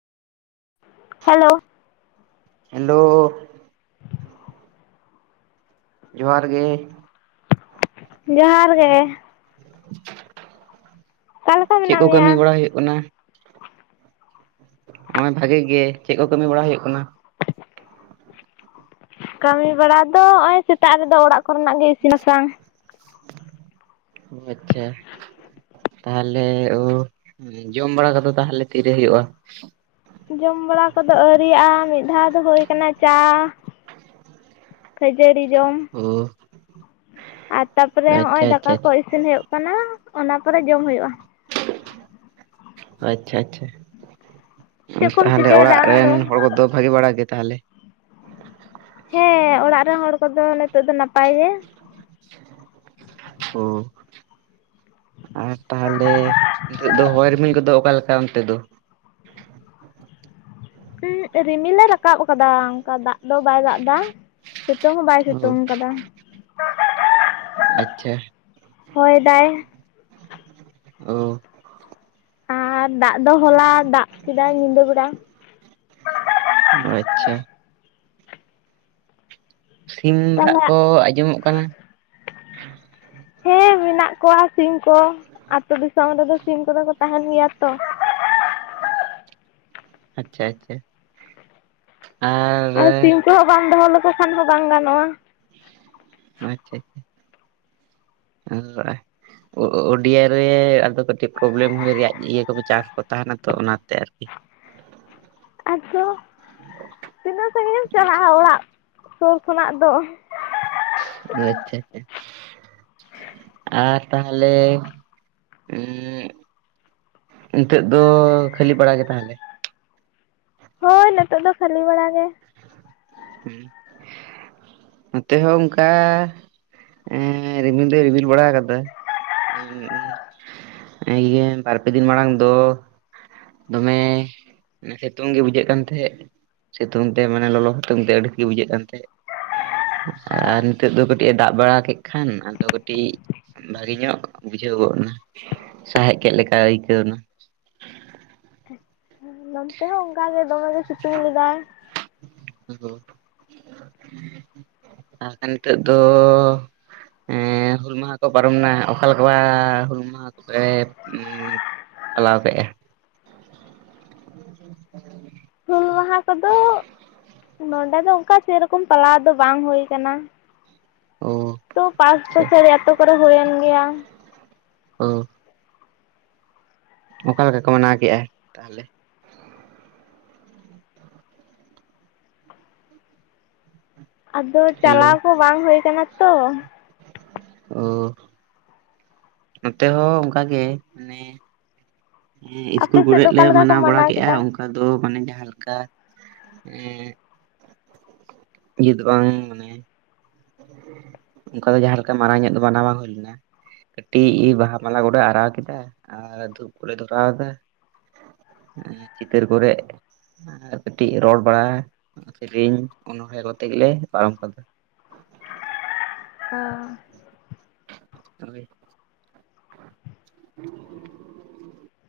Hello hello ᱡᱚᱦᱟᱨ ᱜᱮ ᱡᱚᱦᱟᱨ ᱜᱮ ᱚᱠᱟ ᱞᱮᱠᱟ ᱪᱮᱫ ᱢᱮᱱᱟᱜ ᱠᱚ ᱢᱮᱭᱟ? ᱠᱟᱹᱢᱤ ᱵᱟᱲᱟᱭ ᱦᱩᱭᱩᱜ ᱠᱟᱱᱟ? ᱱᱚᱜ ᱚᱭ ᱵᱷᱟᱜᱤ ᱜᱮ ᱪᱮᱫ ᱠᱚ ᱠᱟᱹᱢᱤ ᱵᱟᱲᱟ ᱦᱩᱭᱩᱜ ᱠᱟᱱᱟ? ᱠᱟᱹᱢᱤ ᱵᱟᱲᱟ ᱫᱚ ᱱᱚᱜᱼᱚᱭ ᱥᱮᱛᱟᱜ ᱨᱮᱫᱚ ᱚᱲᱟᱜ ᱠᱚᱨᱮᱱᱟᱜ ᱜᱮ ᱤᱥᱤᱱ- ᱵᱟᱥᱟᱝ। ᱚ ᱟᱪᱪᱷᱟ ᱛᱟᱦᱚᱞᱮ ᱚ ᱡᱚᱢ ᱵᱟᱲᱟ ᱠᱚ ᱫᱚ ᱛᱟᱦᱟᱞᱮ ᱛᱤᱨᱮ ᱦᱩᱭᱩᱜᱼᱟ? ᱡᱚᱢ ᱵᱟᱲᱟ ᱠᱚᱫᱚ ᱟᱹᱨᱤᱭᱟᱜᱼᱟ ᱢᱤᱫ ᱫᱷᱟᱣ ᱫᱚ ᱦᱩᱭ ᱟᱠᱟᱱᱟ ᱪᱟᱻ। ᱠᱷᱟᱹᱡᱟᱹᱲᱤ ᱡᱚᱢ ᱳ ᱟᱨ ᱛᱟᱯᱚᱨᱮ ᱟᱪᱪᱷᱟ ᱦᱚᱸᱜᱼᱚᱭ ᱫᱟᱠᱟ ᱟᱪᱪᱷᱟ ᱠᱚ ᱤᱥᱤᱱ। ᱤᱥᱤᱱ ᱦᱩᱭᱩᱜ ᱠᱟᱱᱟ ᱚᱱᱟ ᱯᱚᱨᱮ ᱡᱚᱢ ᱦᱩᱭᱩᱜᱼᱟ। ᱟᱪᱪᱷᱟ ᱟᱪᱪᱷᱟ ᱚ ᱪᱮᱫ ᱠᱚᱢ ᱛᱟᱦᱟᱞᱮ ᱪᱤᱠᱟᱹᱭᱮᱫᱟ ᱚᱲᱟᱜ ᱟᱢ ᱨᱮᱱ ᱫᱚ? ᱦᱚᱲ ᱠᱚᱫᱚ ᱵᱷᱟᱜᱤ ᱵᱟᱲᱟ ᱜᱮ ᱛᱟᱦᱟᱞᱮ? ᱦᱮᱸ ᱚᱲᱟᱜ ᱨᱮᱱ ᱦᱚᱲ ᱠᱚᱫᱚ ᱱᱤᱛᱚᱜ ᱫᱚ ᱱᱟᱯᱟᱭ ᱜᱮ ᱦᱚᱻ ᱟᱨ ᱛᱟᱦᱚᱞᱮ ᱱᱤᱛᱚᱜ ᱫᱚ ᱦᱚᱭ ᱨᱤᱢᱤᱞ ᱠᱚᱫᱚ ᱚᱠᱟᱞᱮᱠᱟ ᱚᱱᱛᱮ ᱫᱚ ᱨᱤᱢᱤᱞ ᱮ ᱨᱟᱠᱟᱵ ᱟᱠᱟᱫᱟ ᱚᱱᱠᱟ ᱫᱟᱜ ᱫᱚ ᱵᱟᱭ ᱫᱟᱜ ᱮᱫᱟ ᱥᱤᱛᱩᱝ ᱦᱚᱸ ᱵᱟᱭ ᱳ ᱥᱤᱛᱩᱝ ᱠᱟᱫᱟ। ᱦᱳᱭ ᱫᱟᱭ ᱚ ᱟᱨ ᱫᱟᱜ ᱫᱚ ᱦᱚᱞᱟ ᱫᱟᱜ ᱠᱮᱫᱟᱭ ᱧᱤᱫᱟᱹ ᱵᱮᱲᱟ। ᱟᱪᱪᱷᱟ ᱥᱤᱢ ᱨᱟᱜ ᱛᱟᱦᱚᱞᱮ ᱠᱚ ᱟᱸᱡᱚᱢᱚᱜ ᱠᱟᱱᱟ। ᱦᱮᱸ ᱢᱮᱱᱟᱜ ᱠᱚᱣᱟ ᱥᱤᱢ ᱠᱚ ᱟᱛᱳ ᱫᱤᱥᱚᱢ ᱨᱮᱫᱚ ᱥᱤᱢ ᱠᱚᱫᱚ ᱠᱚ ᱛᱟᱦᱮᱱ ᱜᱮᱭᱟ ᱛᱚ। ᱟᱪᱪᱷᱟ ᱟᱪᱪᱷᱟ ᱟᱨ ᱼᱼ ᱟᱨ ᱥᱤᱢ ᱠᱚᱦᱚᱸ ᱵᱟᱢ ᱫᱚᱦᱚ ᱞᱮᱠᱚ ᱠᱷᱟᱱ ᱦᱚᱸ ᱵᱟᱝ ᱜᱟᱱᱚᱜᱼᱟ। ᱟᱪᱪᱷᱟ ᱟᱪᱪᱷᱟ [inaudible] [inaudible] ᱚ ᱚᱳᱰᱤᱭᱟ ᱨᱮ ᱟᱫᱚ ᱠᱟᱹᱴᱤᱡ ᱯᱨᱚᱵᱞᱮᱢ ᱦᱩᱭ ᱨᱮᱭᱟᱜ ᱤᱭᱟᱹ ᱠᱚ ᱪᱟᱱᱥ ᱠᱚ ᱛᱟᱦᱮᱱᱟ ᱛᱚ ᱚᱱᱟᱛᱮ ᱟᱨᱠᱤ। ᱟᱫᱚ ᱛᱤᱱᱟᱹᱜ ᱥᱟᱺᱜᱤᱧ ᱮᱢ ᱟᱪᱪᱷᱟ ᱪᱟᱞᱟᱜᱼᱟ? ᱚᱲᱟᱜ ᱥᱩᱨ ᱠᱷᱚᱱᱟᱜ ᱫᱚ᱾ ᱚ ᱟᱪᱪᱷᱟ ᱟᱪᱪᱷᱟ ᱟᱨ ᱛᱟᱦᱚᱞᱮ ᱩᱸᱻ ᱱᱤᱛᱚᱜ ᱫᱚ ᱠᱷᱟᱹᱞᱤ ᱵᱟᱲᱟ ᱜᱮ ᱛᱟᱦᱟᱞᱮ? ᱦᱳᱭ ᱱᱤᱛᱚᱜ ᱫᱚ ᱠᱷᱟᱹᱞᱤ ᱵᱟᱲᱟ ᱜᱮ। [inaudible] ᱱᱚᱛᱮ ᱦᱚᱸ ᱚᱱᱠᱟ ᱼᱼ ᱦᱮᱸᱻ ᱨᱤᱢᱤᱞ ᱫᱚᱭ ᱨᱤᱢᱤᱞ ᱵᱟᱲᱟ ᱟᱠᱟᱫᱟ। ᱤᱭᱟᱹ ᱵᱟᱨᱯᱮ ᱫᱤᱱ ᱢᱟᱲᱟᱝ ᱫᱚ ᱼᱼ ᱫᱚᱢᱮ ᱥᱤᱛᱩᱝ ᱜᱮ ᱵᱩᱡᱷᱟᱹᱜ ᱠᱟᱱ ᱛᱟᱦᱮᱸᱫ। ᱥᱤᱛᱩᱝ ᱛᱮ ᱢᱟᱱᱮ ᱞᱚᱞᱚ ᱥᱤᱛᱩᱝ ᱛᱮ ᱟᱹᱲᱤᱥᱜᱮ ᱵᱩᱡᱷᱟᱹᱜ ᱠᱟᱱ ᱛᱟᱦᱮᱸᱜ। ᱟᱨ ᱱᱤᱛᱳᱜ ᱫᱚ ᱠᱟᱹᱴᱤᱡᱼ ᱮ ᱫᱟᱜ ᱵᱟᱲᱟ ᱠᱮᱫ ᱠᱷᱟᱱ ᱟᱫᱚ ᱠᱟᱹᱴᱤᱡ ᱼᱼ ᱵᱷᱟᱹᱜᱮ ᱧᱚᱜ ᱵᱩᱡᱷᱟᱹᱣ ᱜᱚᱫ ᱱᱟ ᱥᱟᱦᱮᱫ ᱠᱮᱫ ᱞᱮᱠᱟ ᱟᱹᱭᱠᱟᱹᱣ ᱮᱱᱟ। ᱦᱮᱸ ᱱᱚᱱᱛᱮ ᱦᱚᱸ ᱚᱱᱠᱟ ᱜᱮ ᱫᱚᱢᱮ ᱜᱮ ᱥᱤᱛᱩᱝ ᱞᱮᱫᱟᱭ। [inaudible] ᱢᱮᱱᱠᱷᱟᱱ [inaudible] ᱱᱤᱛᱳ ᱫᱚ ᱼᱼ ᱮᱸᱻ ᱦᱩᱞ ᱢᱟᱦᱟ ᱠᱚ ᱯᱟᱨᱚᱢᱱᱟ ᱚᱠᱟᱞᱮᱠᱟ ᱦᱩᱞ ᱢᱟᱦᱟ ᱠᱚᱯᱮ ᱚᱢᱻᱻ ᱯᱟᱞᱟᱣ ᱠᱮᱜᱼᱟ [inaudible] ᱦᱩᱞ ᱢᱟᱦᱟ ᱠᱚᱫᱚ ᱼᱼ ᱱᱚᱰᱮ ᱫᱚ ᱚᱱᱠᱟ ᱥᱮᱨᱚᱠᱚᱢ ᱯᱟᱞᱟᱣ ᱫᱚ ᱵᱟᱝ ᱦᱩᱭ ᱠᱟᱱᱟ। ᱚ ᱛᱚ ᱯᱟᱸᱥ ᱟᱪᱪᱷᱟ ᱵᱚᱪᱷᱚᱨᱤ [unintelligible] ᱟᱛᱳ ᱠᱚᱨᱮ ᱦᱩᱭᱮᱱ ᱜᱮᱭᱟ। ᱚᱻ ᱚᱠᱟ ᱞᱮᱠᱟ ᱠᱚ ᱢᱟᱱᱟᱣ ᱠᱮᱫᱼᱟ ᱛᱟᱦᱚᱞᱮ? ᱟᱫᱚ ᱦᱮᱞᱳ ᱪᱟᱞᱟᱣ ᱠᱚ ᱵᱟᱝ ᱦᱩᱭ ᱠᱟᱱᱟ ᱛᱚ। ᱚ ᱱᱚᱛᱮ ᱦᱚᱸ ᱚᱱᱠᱟᱜᱮ ᱢᱟᱱᱮ ᱮᱸ ᱟᱯᱮ ᱤᱥᱠᱩᱞ ᱥᱮᱫ ᱫᱚ ᱠᱚᱨᱮᱫ ᱞᱮ ᱚᱠᱟ ᱞᱮᱠᱟ ᱠᱚ ᱢᱟᱱᱟᱣ ᱵᱟᱲᱟ ᱠᱮᱜᱼᱟ᱾ ᱠᱮᱫᱟ ᱟᱫᱚ ᱢᱟᱱᱮ ᱡᱟᱦᱟᱸ ᱞᱮᱠᱟ ᱮᱸᱜ ᱠᱩᱞᱤ ᱫᱚ ᱵᱟᱝ ᱢᱟᱱᱮ ᱚᱱᱠᱟ ᱫᱚ ᱡᱟᱦᱟᱸ ᱞᱮᱠᱟ ᱢᱟᱨᱟᱝ ᱧᱚᱜ ᱫᱚ ᱵᱟᱱᱟ ᱵᱟᱝ ᱦᱩᱭ ᱞᱮᱱᱟ᱾ ᱠᱟᱹᱴᱤᱡ ᱵᱟᱦᱟ ᱢᱟᱞᱟ ᱠᱚᱞᱮ ᱟᱨᱟᱣ ᱠᱮᱫᱟ ᱟᱨ ᱫᱷᱩᱯ ᱠᱚᱞᱮ ᱫᱷᱚᱨᱟᱣ ᱟᱫᱟ᱾ ᱦᱮᱸ ᱪᱤᱛᱟᱹᱨ ᱠᱚᱨᱮᱜ, ᱟᱨ ᱠᱟᱹᱴᱤᱡ ᱨᱚᱲ ᱵᱟᱲᱟ ᱥᱮᱨᱮᱧ ᱚᱱᱚᱬᱦᱮ ᱠᱚᱛᱮ ᱜᱮᱞᱮ ᱯᱟᱨᱚᱢ ᱠᱟᱫᱟ᱾ ᱟ [unintelligible]